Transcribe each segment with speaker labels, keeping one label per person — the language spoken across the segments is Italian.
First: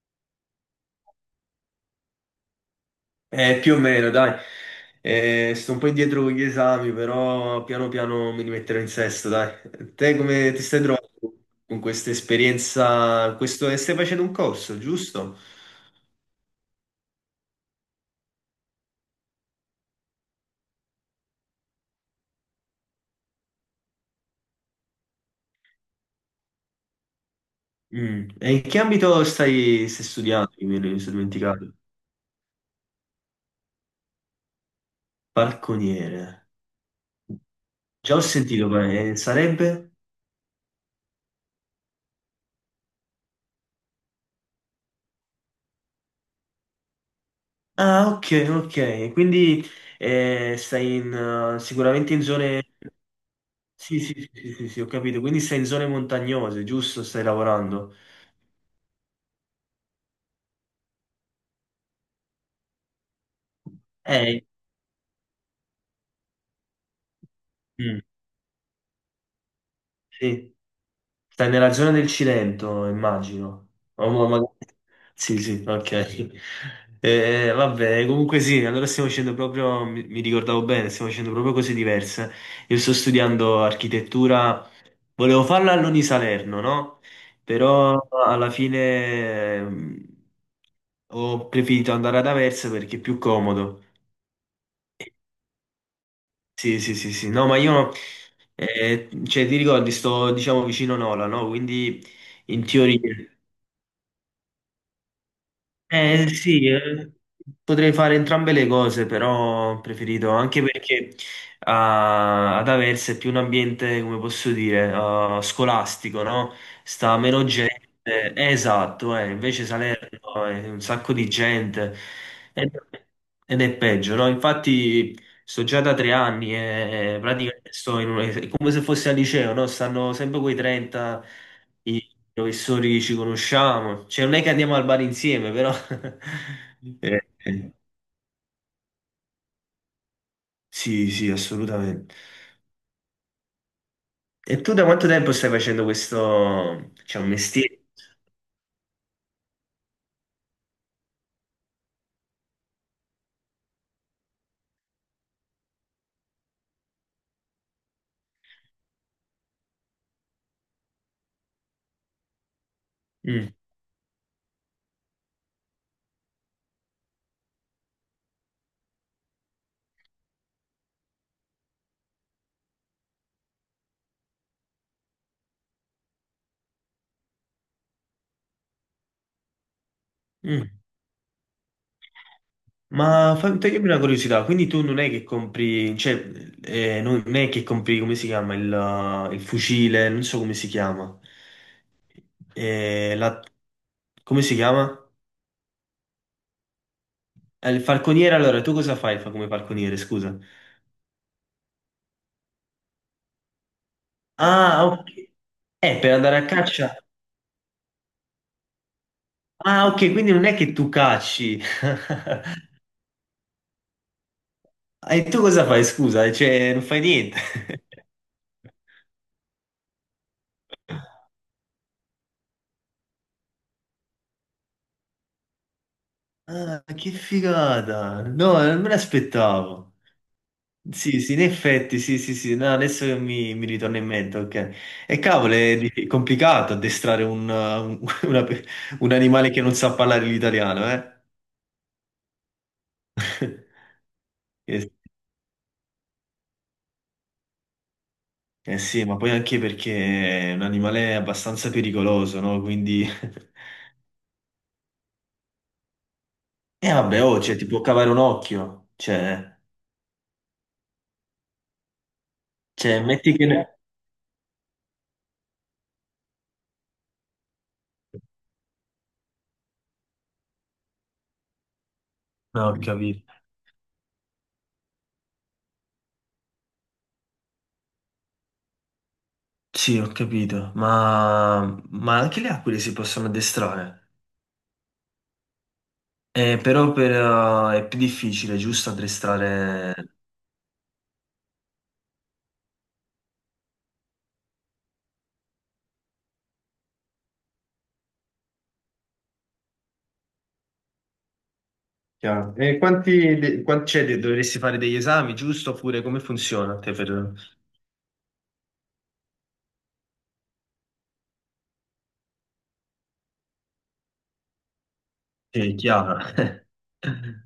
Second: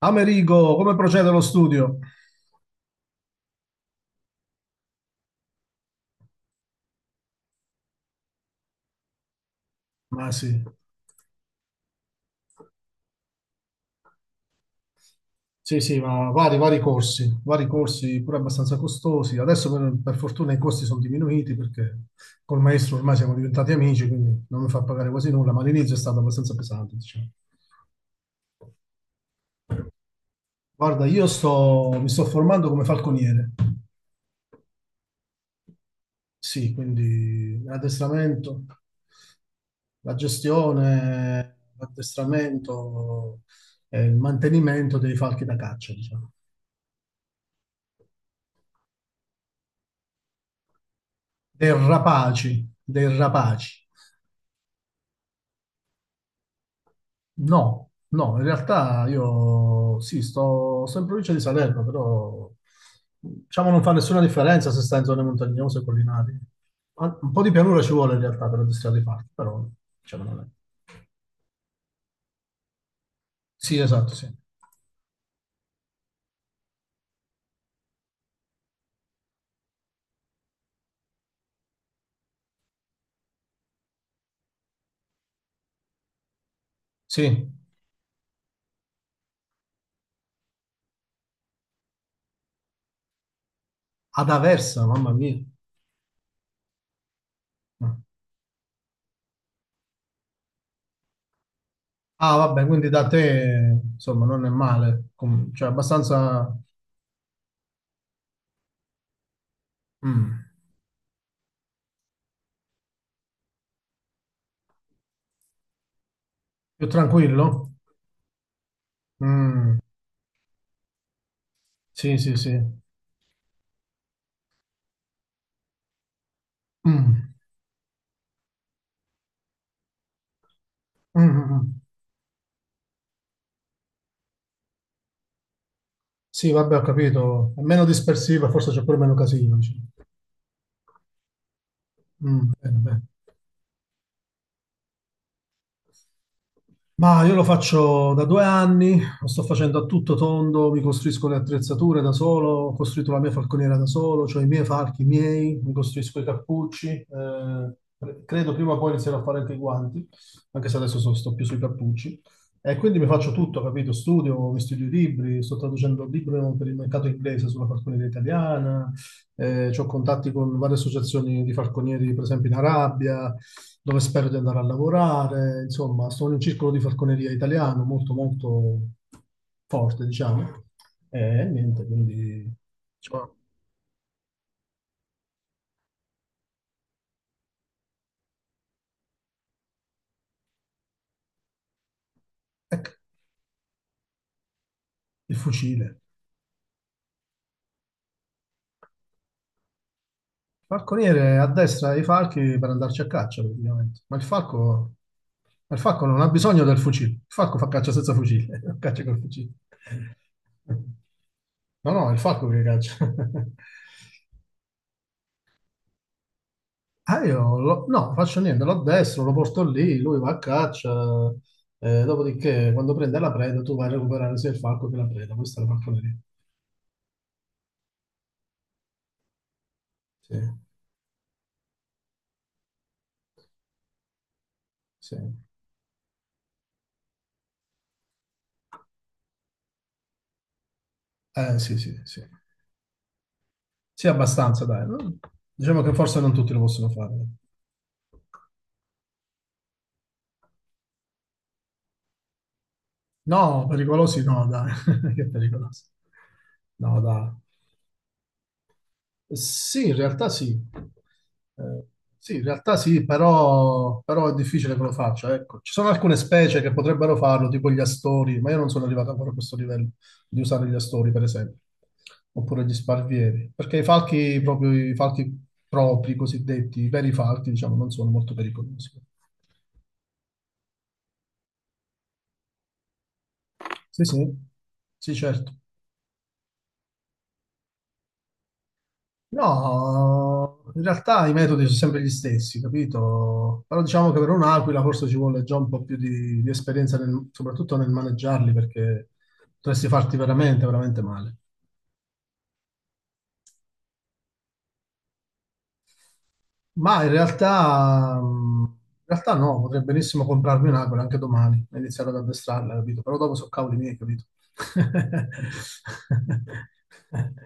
Speaker 1: Amerigo, come procede lo studio?
Speaker 2: Più o meno, dai. Sto un po' indietro con gli esami, però piano piano mi rimetterò in sesto, dai. Te
Speaker 1: Ma sì,
Speaker 2: come ti stai trovando con questa esperienza? Questo, stai facendo un corso, giusto?
Speaker 1: sì, sì, ma vari corsi, vari corsi pure abbastanza costosi. Adesso per fortuna i costi sono diminuiti perché col maestro ormai siamo diventati amici, quindi non mi fa pagare quasi nulla, ma all'inizio è stato abbastanza pesante, diciamo.
Speaker 2: Mm. E in che ambito stai studiando? Che mi
Speaker 1: Guarda,
Speaker 2: sono dimenticato.
Speaker 1: mi sto formando come falconiere,
Speaker 2: Balconiere.
Speaker 1: sì, quindi
Speaker 2: Già ho
Speaker 1: l'addestramento,
Speaker 2: sentito, ma, sarebbe?
Speaker 1: la gestione, l'addestramento e il mantenimento dei falchi da caccia, diciamo.
Speaker 2: Ah, ok, ok. Quindi stai in,
Speaker 1: Dei
Speaker 2: sicuramente in
Speaker 1: rapaci,
Speaker 2: zone.
Speaker 1: dei rapaci.
Speaker 2: Sì, sì, sì, sì, sì, sì, ho capito. Quindi sei in zone montagnose, giusto? Stai
Speaker 1: No,
Speaker 2: lavorando.
Speaker 1: no, in realtà io sì, sto in provincia di Salerno, però diciamo non fa nessuna
Speaker 2: Eh,
Speaker 1: differenza se stai in zone montagnose o collinari. Un po' di pianura ci
Speaker 2: mm,
Speaker 1: vuole in realtà per addestrare i fatti, però diciamo non è.
Speaker 2: sì. Stai nella zona del Cilento, immagino.
Speaker 1: Sì,
Speaker 2: O
Speaker 1: esatto, sì.
Speaker 2: Sì, sì, ok. Vabbè, comunque sì, allora stiamo facendo proprio, mi ricordavo bene, stiamo facendo proprio cose diverse. Io sto studiando architettura, volevo farla all'Uni Salerno, no?
Speaker 1: Sì,
Speaker 2: Però alla fine ho preferito andare ad Aversa perché è più comodo.
Speaker 1: ad Aversa, mamma mia.
Speaker 2: Sì, sì, sì, sì. No, ma io, cioè, ti ricordi, sto, diciamo, vicino Nola, no? Quindi,
Speaker 1: Ah,
Speaker 2: in
Speaker 1: vabbè, quindi
Speaker 2: teoria,
Speaker 1: da te, insomma, non è male. Cioè abbastanza
Speaker 2: sì, potrei fare entrambe le cose, però ho preferito,
Speaker 1: mm,
Speaker 2: anche perché ah, ad Aversa è più un ambiente, come posso dire, ah, scolastico, no?
Speaker 1: più
Speaker 2: Sta meno
Speaker 1: tranquillo.
Speaker 2: gente. Esatto, invece
Speaker 1: Mm.
Speaker 2: Salerno è un sacco di gente
Speaker 1: Sì, sì, sì.
Speaker 2: ed ed è peggio, no? Infatti sto già da 3 anni e
Speaker 1: Mm.
Speaker 2: praticamente sto in è come se fossi al liceo, no? Stanno sempre quei
Speaker 1: Mm,
Speaker 2: 30
Speaker 1: mm, mm.
Speaker 2: i professori che ci conosciamo. Cioè, non è che andiamo al bar insieme, però.
Speaker 1: Sì, vabbè, ho capito. È
Speaker 2: Eh.
Speaker 1: meno dispersiva, forse c'è pure meno casino, dici.
Speaker 2: Sì, sì, assolutamente.
Speaker 1: Mm, bene, bene.
Speaker 2: E tu da quanto tempo stai facendo questo, cioè,
Speaker 1: Ma
Speaker 2: un
Speaker 1: io lo
Speaker 2: mestiere?
Speaker 1: faccio da 2 anni, lo sto facendo a tutto tondo, mi costruisco le attrezzature da solo, ho costruito la mia falconiera da solo, cioè i miei falchi miei, mi costruisco i cappucci, credo prima o poi inizierò a fare anche i guanti, anche se adesso sto più sui cappucci. E quindi mi faccio
Speaker 2: Mm,
Speaker 1: tutto, capito? Studio, mi studio i libri, sto traducendo il libro per il mercato inglese sulla falconiera italiana, ho contatti con varie associazioni di falconieri, per esempio in Arabia, dove spero di andare a lavorare, insomma, sono in un circolo di falconeria italiano molto molto forte, diciamo,
Speaker 2: mm.
Speaker 1: e niente, quindi diciamo,
Speaker 2: Ma fammi togliermi una curiosità, quindi tu non è che compri, cioè, non è che compri, come si chiama, il fucile, non so come si chiama.
Speaker 1: ecco,
Speaker 2: La, come si chiama?
Speaker 1: il fucile.
Speaker 2: Il falconiere, allora, tu cosa fai fa come falconiere, scusa?
Speaker 1: Falconiere a destra dei falchi per andarci a caccia, praticamente, ma il
Speaker 2: Ah,
Speaker 1: falco,
Speaker 2: ok,
Speaker 1: ma il falco
Speaker 2: per
Speaker 1: non ha
Speaker 2: andare a
Speaker 1: bisogno del
Speaker 2: caccia,
Speaker 1: fucile, il falco fa caccia senza fucile, caccia col fucile.
Speaker 2: ah, ok, quindi non è che tu cacci,
Speaker 1: No, no, è il falco che caccia.
Speaker 2: e tu cosa fai, scusa, cioè, non fai
Speaker 1: Ah,
Speaker 2: niente.
Speaker 1: no, faccio niente, lo addestro, lo porto lì, lui va a caccia, dopodiché quando prende la preda tu vai a recuperare sia il falco che la preda, questa è la falconeria.
Speaker 2: Ah, che figata, no, non me l'aspettavo.
Speaker 1: Sì,
Speaker 2: Sì, sì, in effetti, sì, sì, sì, no, adesso che mi ritorna in mente, ok.
Speaker 1: sì.
Speaker 2: E cavolo, è complicato addestrare una pe- un animale che non sa parlare l'italiano, eh?
Speaker 1: Sì, sì, sì. Sì, abbastanza, dai,
Speaker 2: Eh,
Speaker 1: no? Diciamo che forse non tutti lo possono fare.
Speaker 2: eh sì, ma poi anche perché è un animale abbastanza pericoloso, no? Quindi.
Speaker 1: No, pericolosi no, dai. Che pericolosi.
Speaker 2: E
Speaker 1: No,
Speaker 2: vabbè,
Speaker 1: dai.
Speaker 2: oh, cioè, ti può cavare un occhio,
Speaker 1: Sì, in realtà sì. Eh, sì, in realtà
Speaker 2: cioè,
Speaker 1: sì,
Speaker 2: metti che.
Speaker 1: però è difficile che lo faccia. Ecco. Ci sono alcune specie che potrebbero farlo, tipo gli astori, ma io non sono arrivato ancora a questo livello di usare gli astori, per esempio,
Speaker 2: No,
Speaker 1: oppure
Speaker 2: ho
Speaker 1: gli
Speaker 2: capito.
Speaker 1: sparvieri, perché i falchi, proprio i falchi propri, cosiddetti, i veri falchi, diciamo, non sono molto pericolosi.
Speaker 2: Sì, ho capito, ma anche le aquile si possono
Speaker 1: Sì,
Speaker 2: addestrare.
Speaker 1: sì, sì, certo.
Speaker 2: Però per, è più difficile, giusto, addestrare.
Speaker 1: No, in realtà i metodi sono sempre gli stessi, capito? Però diciamo che per un'aquila forse ci vuole già un po' più di esperienza, soprattutto nel maneggiarli, perché potresti farti veramente, veramente male.
Speaker 2: Chiaro. E quanti c'è? Dovresti fare degli esami, giusto? Oppure come funziona? Te
Speaker 1: Ma
Speaker 2: per.
Speaker 1: in realtà no, potrei benissimo comprarmi un'aquila anche domani e iniziare ad addestrarla, capito? Però dopo sono cavoli miei, capito?
Speaker 2: Sì, è chiaro.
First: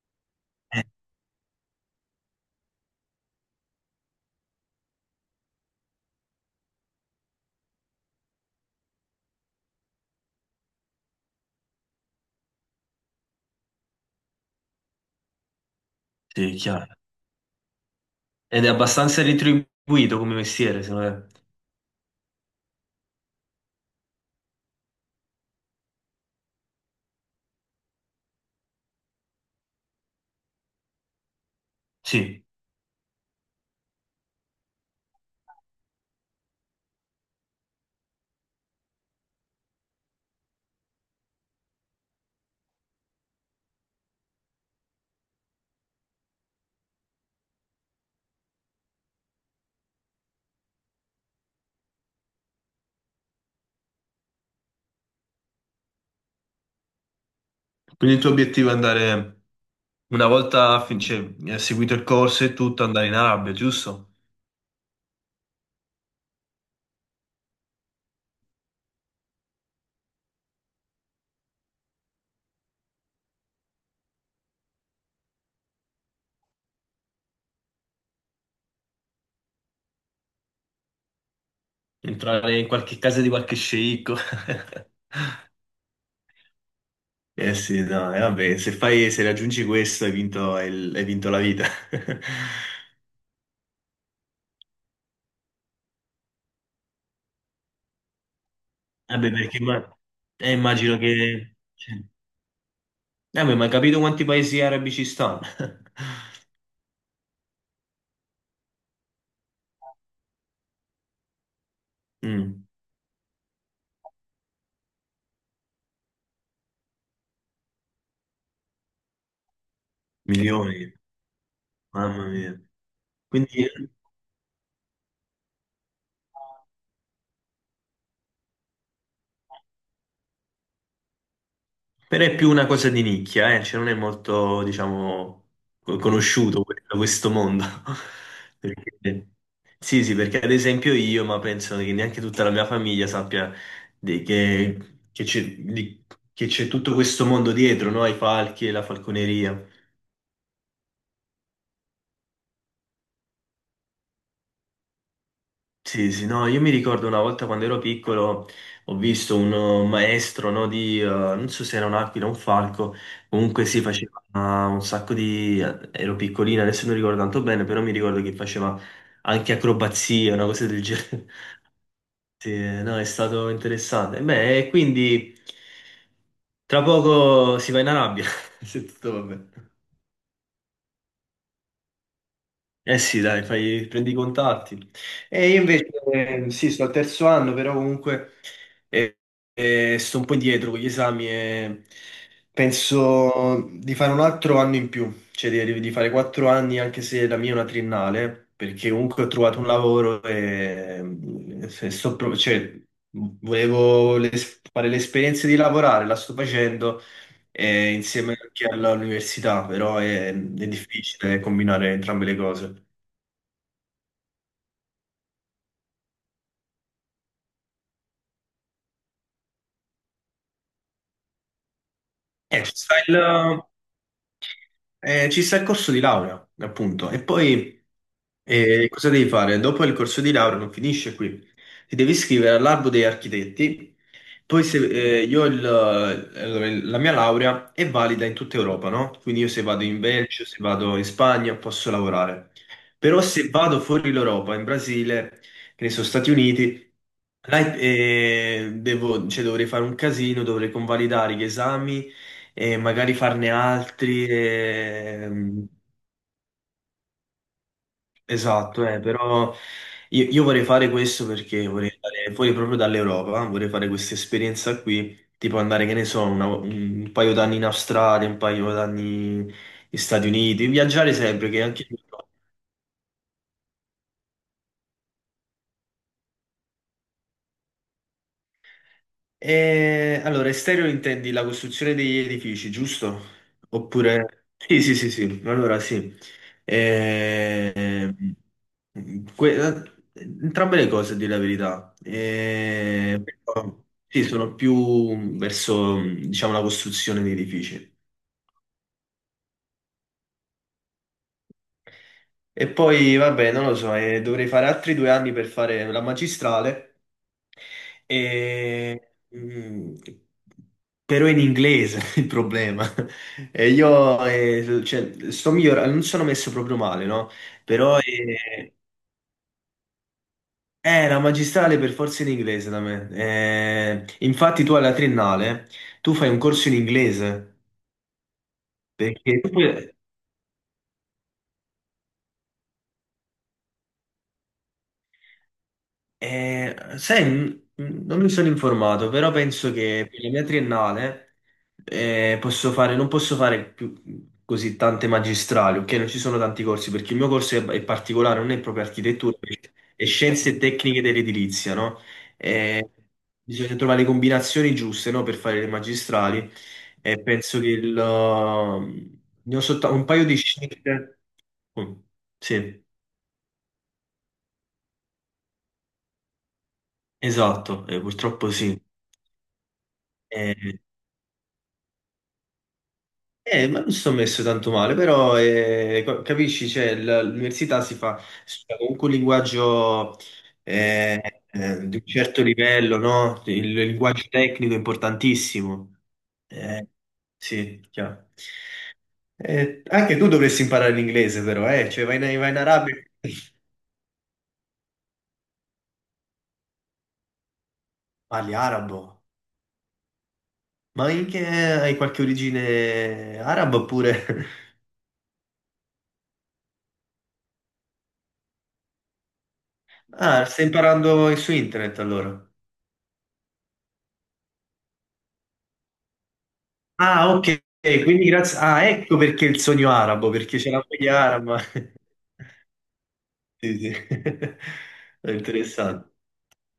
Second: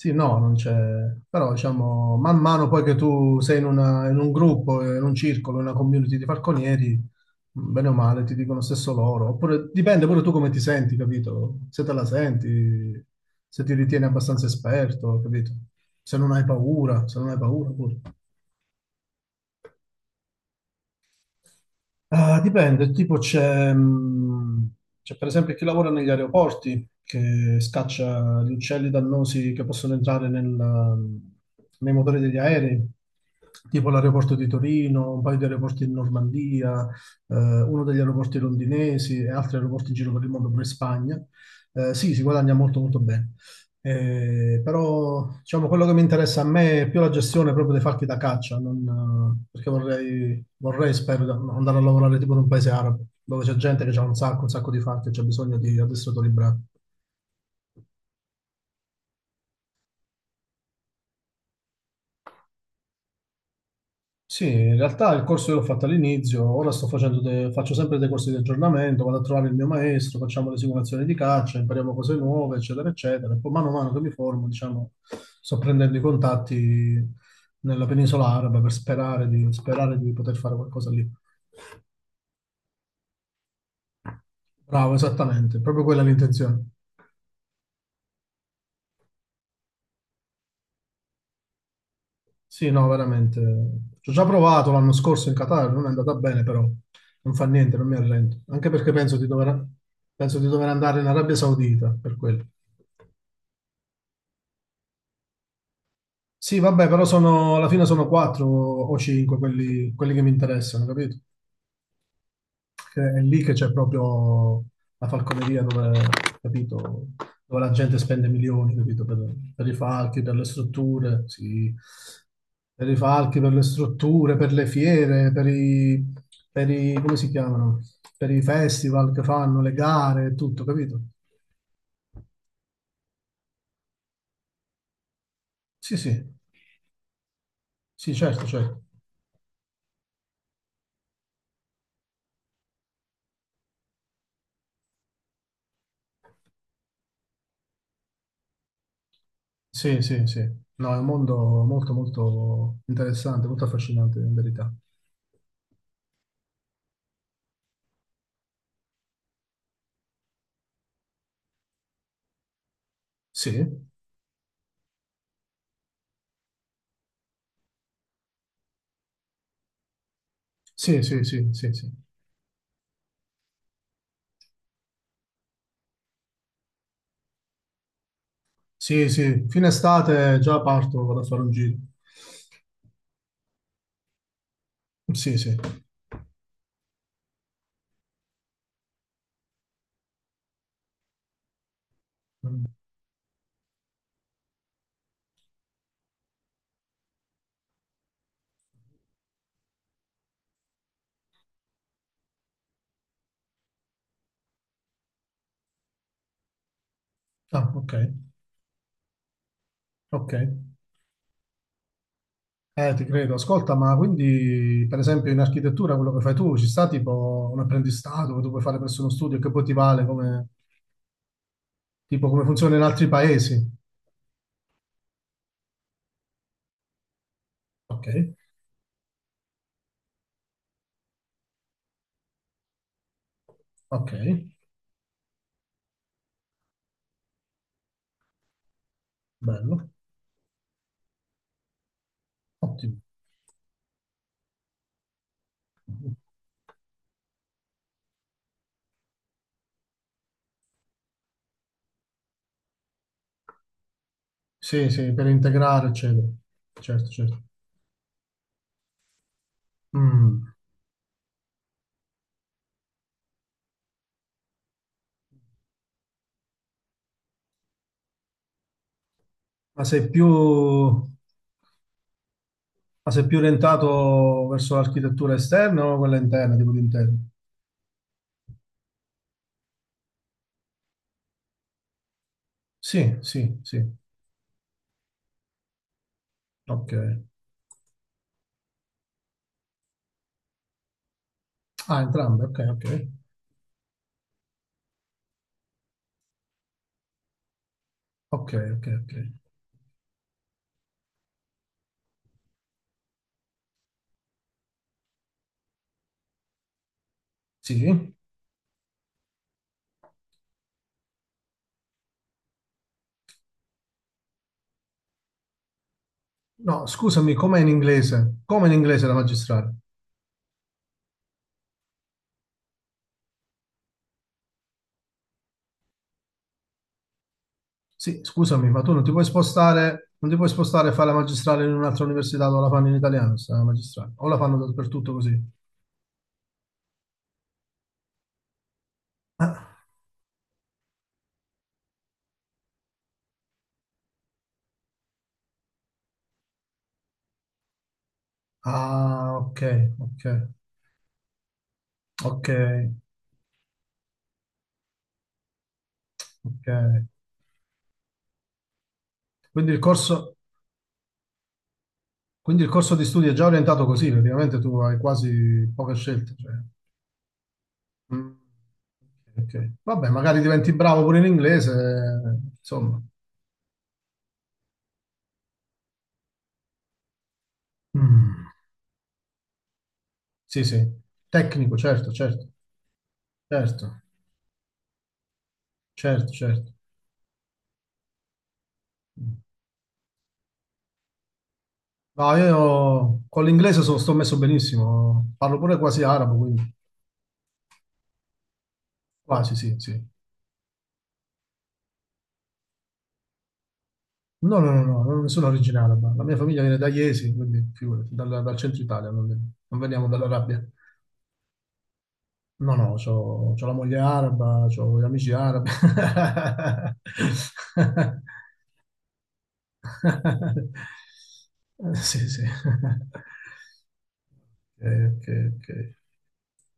Speaker 1: Sì, no, non c'è...
Speaker 2: Eh,
Speaker 1: Però diciamo, man mano poi che tu sei in, in un gruppo, in un circolo, in una community di falconieri, mm, bene o male ti dicono stesso loro. Oppure dipende pure tu come ti senti, capito? Se te la senti, se ti ritieni abbastanza esperto, capito? Se non hai
Speaker 2: sì, è chiaro.
Speaker 1: paura, se non hai paura pure.
Speaker 2: Ed è abbastanza ritribuito come mestiere, secondo me.
Speaker 1: Ah, dipende, tipo c'è per esempio chi lavora negli aeroporti che scaccia gli uccelli dannosi che possono entrare nei motori degli
Speaker 2: Sì.
Speaker 1: aerei, tipo l'aeroporto di Torino, un paio di aeroporti in Normandia, eh, uno degli aeroporti londinesi e altri aeroporti in giro per il mondo, pure in Spagna. Sì, si guadagna molto molto bene. Però diciamo quello che mi interessa a me è più la gestione proprio dei falchi da caccia, non, perché Vorrei, spero, andare a lavorare tipo in un paese arabo, dove c'è gente che ha un sacco di fatti e c'è bisogno di addestratori bravi.
Speaker 2: Quindi il tuo obiettivo è andare, una volta cioè, seguito il corso e tutto, andare in Arabia, giusto?
Speaker 1: Sì, in realtà il corso che ho fatto all'inizio, ora sto facendo faccio sempre dei corsi di aggiornamento, vado a trovare il mio maestro, facciamo le simulazioni di caccia, impariamo cose nuove, eccetera, eccetera. E poi mano a mano che mi formo, diciamo, sto prendendo i contatti nella penisola araba per sperare di poter fare qualcosa lì.
Speaker 2: Entrare in qualche casa di qualche sceicco.
Speaker 1: Bravo, esattamente, proprio quella è l'intenzione.
Speaker 2: Eh sì, no, e vabbè, se fai, se raggiungi questo hai vinto, hai vinto la vita.
Speaker 1: Sì, no, veramente. Ci ho già provato l'anno scorso in Qatar, non è andata bene, però non fa niente, non mi arrendo. Anche perché penso di
Speaker 2: Vabbè, perché
Speaker 1: dover, penso di dover
Speaker 2: immagino
Speaker 1: andare in Arabia
Speaker 2: che. Cioè,
Speaker 1: Saudita per quello.
Speaker 2: beh, ma hai capito quanti paesi arabi ci stanno?
Speaker 1: Sì, vabbè, però sono, alla fine sono quattro o cinque quelli che mi interessano, capito?
Speaker 2: Mm,
Speaker 1: Che è lì che c'è proprio la falconeria dove, capito, dove la gente spende milioni, capito, per i falchi, per le
Speaker 2: milioni,
Speaker 1: strutture, sì,
Speaker 2: mamma mia.
Speaker 1: per i falchi, per le
Speaker 2: Quindi,
Speaker 1: strutture, per le fiere, come si chiamano? Per i festival che fanno, le gare, tutto, capito?
Speaker 2: però è più una cosa di nicchia, eh? Cioè non è molto, diciamo,
Speaker 1: Sì, sì,
Speaker 2: conosciuto questo mondo.
Speaker 1: sì, certo, certo.
Speaker 2: Perché- Sì, sì, perché ad esempio io, ma penso che neanche tutta la mia famiglia sappia di- che che c'è che c'è tutto questo mondo dietro, no? Ai falchi e la falconeria.
Speaker 1: Sì, sì, sì. No, è un mondo molto, molto interessante, molto affascinante, in verità.
Speaker 2: Sì, sì, no, io mi ricordo una volta quando ero piccolo ho visto un maestro, no, di, non so se era un'aquila o un falco,
Speaker 1: Sì,
Speaker 2: comunque si faceva un sacco di. Ero piccolina, adesso non ricordo tanto bene, però mi ricordo che faceva anche acrobazie, una cosa del
Speaker 1: sì, sì,
Speaker 2: genere.
Speaker 1: sì, sì, sì.
Speaker 2: Sì, no, è stato interessante. Beh, e quindi tra poco si va in Arabia, se
Speaker 1: Sì,
Speaker 2: tutto va
Speaker 1: sì,
Speaker 2: bene.
Speaker 1: fine estate già parto, vado a fare un giro.
Speaker 2: Eh sì, dai, prendi i contatti.
Speaker 1: Sì,
Speaker 2: E
Speaker 1: sì.
Speaker 2: io invece, sì, sto al terzo anno, però comunque eh, sto un po' indietro con gli esami e
Speaker 1: Mm.
Speaker 2: penso di fare un altro anno in più, cioè di fare 4 anni anche se la mia è una triennale, perché comunque ho trovato un lavoro e, se sto cioè, volevo fare l'esperienza di lavorare, la sto facendo
Speaker 1: Ah, ok,
Speaker 2: insieme anche all'università, però
Speaker 1: ok.
Speaker 2: è difficile combinare entrambe le cose.
Speaker 1: Ti credo. Ascolta, ma quindi, per esempio, in architettura quello che fai tu, ci sta tipo un apprendistato che tu puoi fare presso uno studio e che poi ti vale come, tipo, come
Speaker 2: Eh, ci
Speaker 1: funziona in
Speaker 2: sta
Speaker 1: altri
Speaker 2: il,
Speaker 1: paesi?
Speaker 2: ci sta il corso di laurea, appunto. E poi
Speaker 1: Ok,
Speaker 2: cosa devi fare? Dopo il corso di laurea non finisce qui. Ti devi iscrivere all'albo degli architetti.
Speaker 1: ok,
Speaker 2: Poi se, io allora, la mia laurea è valida in tutta Europa, no? Quindi io se vado
Speaker 1: bello,
Speaker 2: in Belgio, se vado in Spagna posso lavorare.
Speaker 1: ottimo.
Speaker 2: Però se vado fuori l'Europa, in Brasile, che ne so, Stati Uniti, là, cioè, dovrei fare un casino, dovrei convalidare gli esami e magari farne altri.
Speaker 1: Sì, sì, per integrare, eccetera. Certo, certo.
Speaker 2: Esatto, però io
Speaker 1: Mm.
Speaker 2: vorrei fare questo perché vorrei andare fuori proprio dall'Europa, vorrei fare questa esperienza qui, tipo andare, che ne so, un paio d'anni in Australia, un paio d'anni
Speaker 1: Ma
Speaker 2: negli
Speaker 1: sei più,
Speaker 2: Stati Uniti,
Speaker 1: ma
Speaker 2: viaggiare sempre, che anche io.
Speaker 1: sei più orientato verso l'architettura esterna o quella interna, tipo di interno?
Speaker 2: E, allora, estereo intendi la costruzione degli edifici,
Speaker 1: Sì,
Speaker 2: giusto? Sì.
Speaker 1: sì, sì,
Speaker 2: Oppure. Sì, sì, sì, sì, allora sì.
Speaker 1: ok.
Speaker 2: Ehm, que- eh, entrambe le cose, a dire la verità.
Speaker 1: Ah, entrambe, ok, ok,
Speaker 2: Però, sì, sono più verso, diciamo, la costruzione di edifici.
Speaker 1: ok, ok, ok.
Speaker 2: E poi, vabbè, non lo so, dovrei fare altri 2 anni per fare la magistrale,
Speaker 1: Sì.
Speaker 2: e, mm, però in inglese il problema. E io cioè, sto migliorando, non sono messo proprio
Speaker 1: No,
Speaker 2: male, no?
Speaker 1: scusami, com'è in
Speaker 2: Però
Speaker 1: inglese? Com'è in inglese la magistrale?
Speaker 2: la magistrale per forza in inglese da me. Infatti tu alla triennale, tu fai un corso in inglese,
Speaker 1: Sì, scusami, ma tu non ti puoi
Speaker 2: perché
Speaker 1: spostare, non ti puoi spostare e fare la magistrale in un'altra università dove la fanno in italiano, sta magistrale. O la fanno dappertutto così.
Speaker 2: Sai, non mi sono informato, però penso
Speaker 1: Ah,
Speaker 2: che per la mia triennale posso fare, non posso fare più così tante magistrali, ok? Non ci sono tanti corsi, perché il mio corso è particolare, non è proprio
Speaker 1: ah,
Speaker 2: architettura,
Speaker 1: ok,
Speaker 2: è
Speaker 1: ok,
Speaker 2: scienze e tecniche dell'edilizia, no?
Speaker 1: ok,
Speaker 2: Eh, bisogna trovare le combinazioni giuste, no, per fare le magistrali
Speaker 1: ok.
Speaker 2: e penso che ne ho
Speaker 1: Quindi il
Speaker 2: soltanto un paio
Speaker 1: corso,
Speaker 2: di scelte. Mm,
Speaker 1: quindi il
Speaker 2: sì,
Speaker 1: corso di studi è già orientato così, praticamente tu hai quasi poche scelte, cioè.
Speaker 2: esatto,
Speaker 1: Mm.
Speaker 2: purtroppo sì.
Speaker 1: Ok, ok. Vabbè, magari diventi
Speaker 2: Eh,
Speaker 1: bravo pure in inglese, insomma.
Speaker 2: eh, ma non ci sono messo tanto male, però capisci, cioè, l'università
Speaker 1: Mm.
Speaker 2: si fa comunque un linguaggio
Speaker 1: Sì, sì. Tecnico,
Speaker 2: di un
Speaker 1: certo,
Speaker 2: certo
Speaker 1: certo,
Speaker 2: livello, no? Il
Speaker 1: certo,
Speaker 2: linguaggio tecnico è importantissimo.
Speaker 1: certo, certo.
Speaker 2: Eh, sì, chiaro.
Speaker 1: Mm.
Speaker 2: Anche tu dovresti imparare l'inglese, però, eh? Cioè,
Speaker 1: No,
Speaker 2: vai in Arabia
Speaker 1: io
Speaker 2: e
Speaker 1: con l'inglese sto messo benissimo, parlo pure quasi arabo, quindi
Speaker 2: parli arabo.
Speaker 1: quasi, sì, sì.
Speaker 2: Ma in che hai qualche origine araba oppure?
Speaker 1: No, no, no, no, non sono originale, ma la mia famiglia viene da Iesi, quindi figurati, dal centro Italia, non veniamo
Speaker 2: Ah, stai
Speaker 1: dall'Arabia.
Speaker 2: imparando su internet allora?
Speaker 1: No, no, c'ho la moglie araba, c'ho gli amici arabi.
Speaker 2: Ah, ok, quindi grazie. Ah, ecco perché il sogno arabo, perché c'è la moglie araba.
Speaker 1: Sì, sì.
Speaker 2: Sì, sì.
Speaker 1: Ok, ok,
Speaker 2: È
Speaker 1: ok.
Speaker 2: interessante.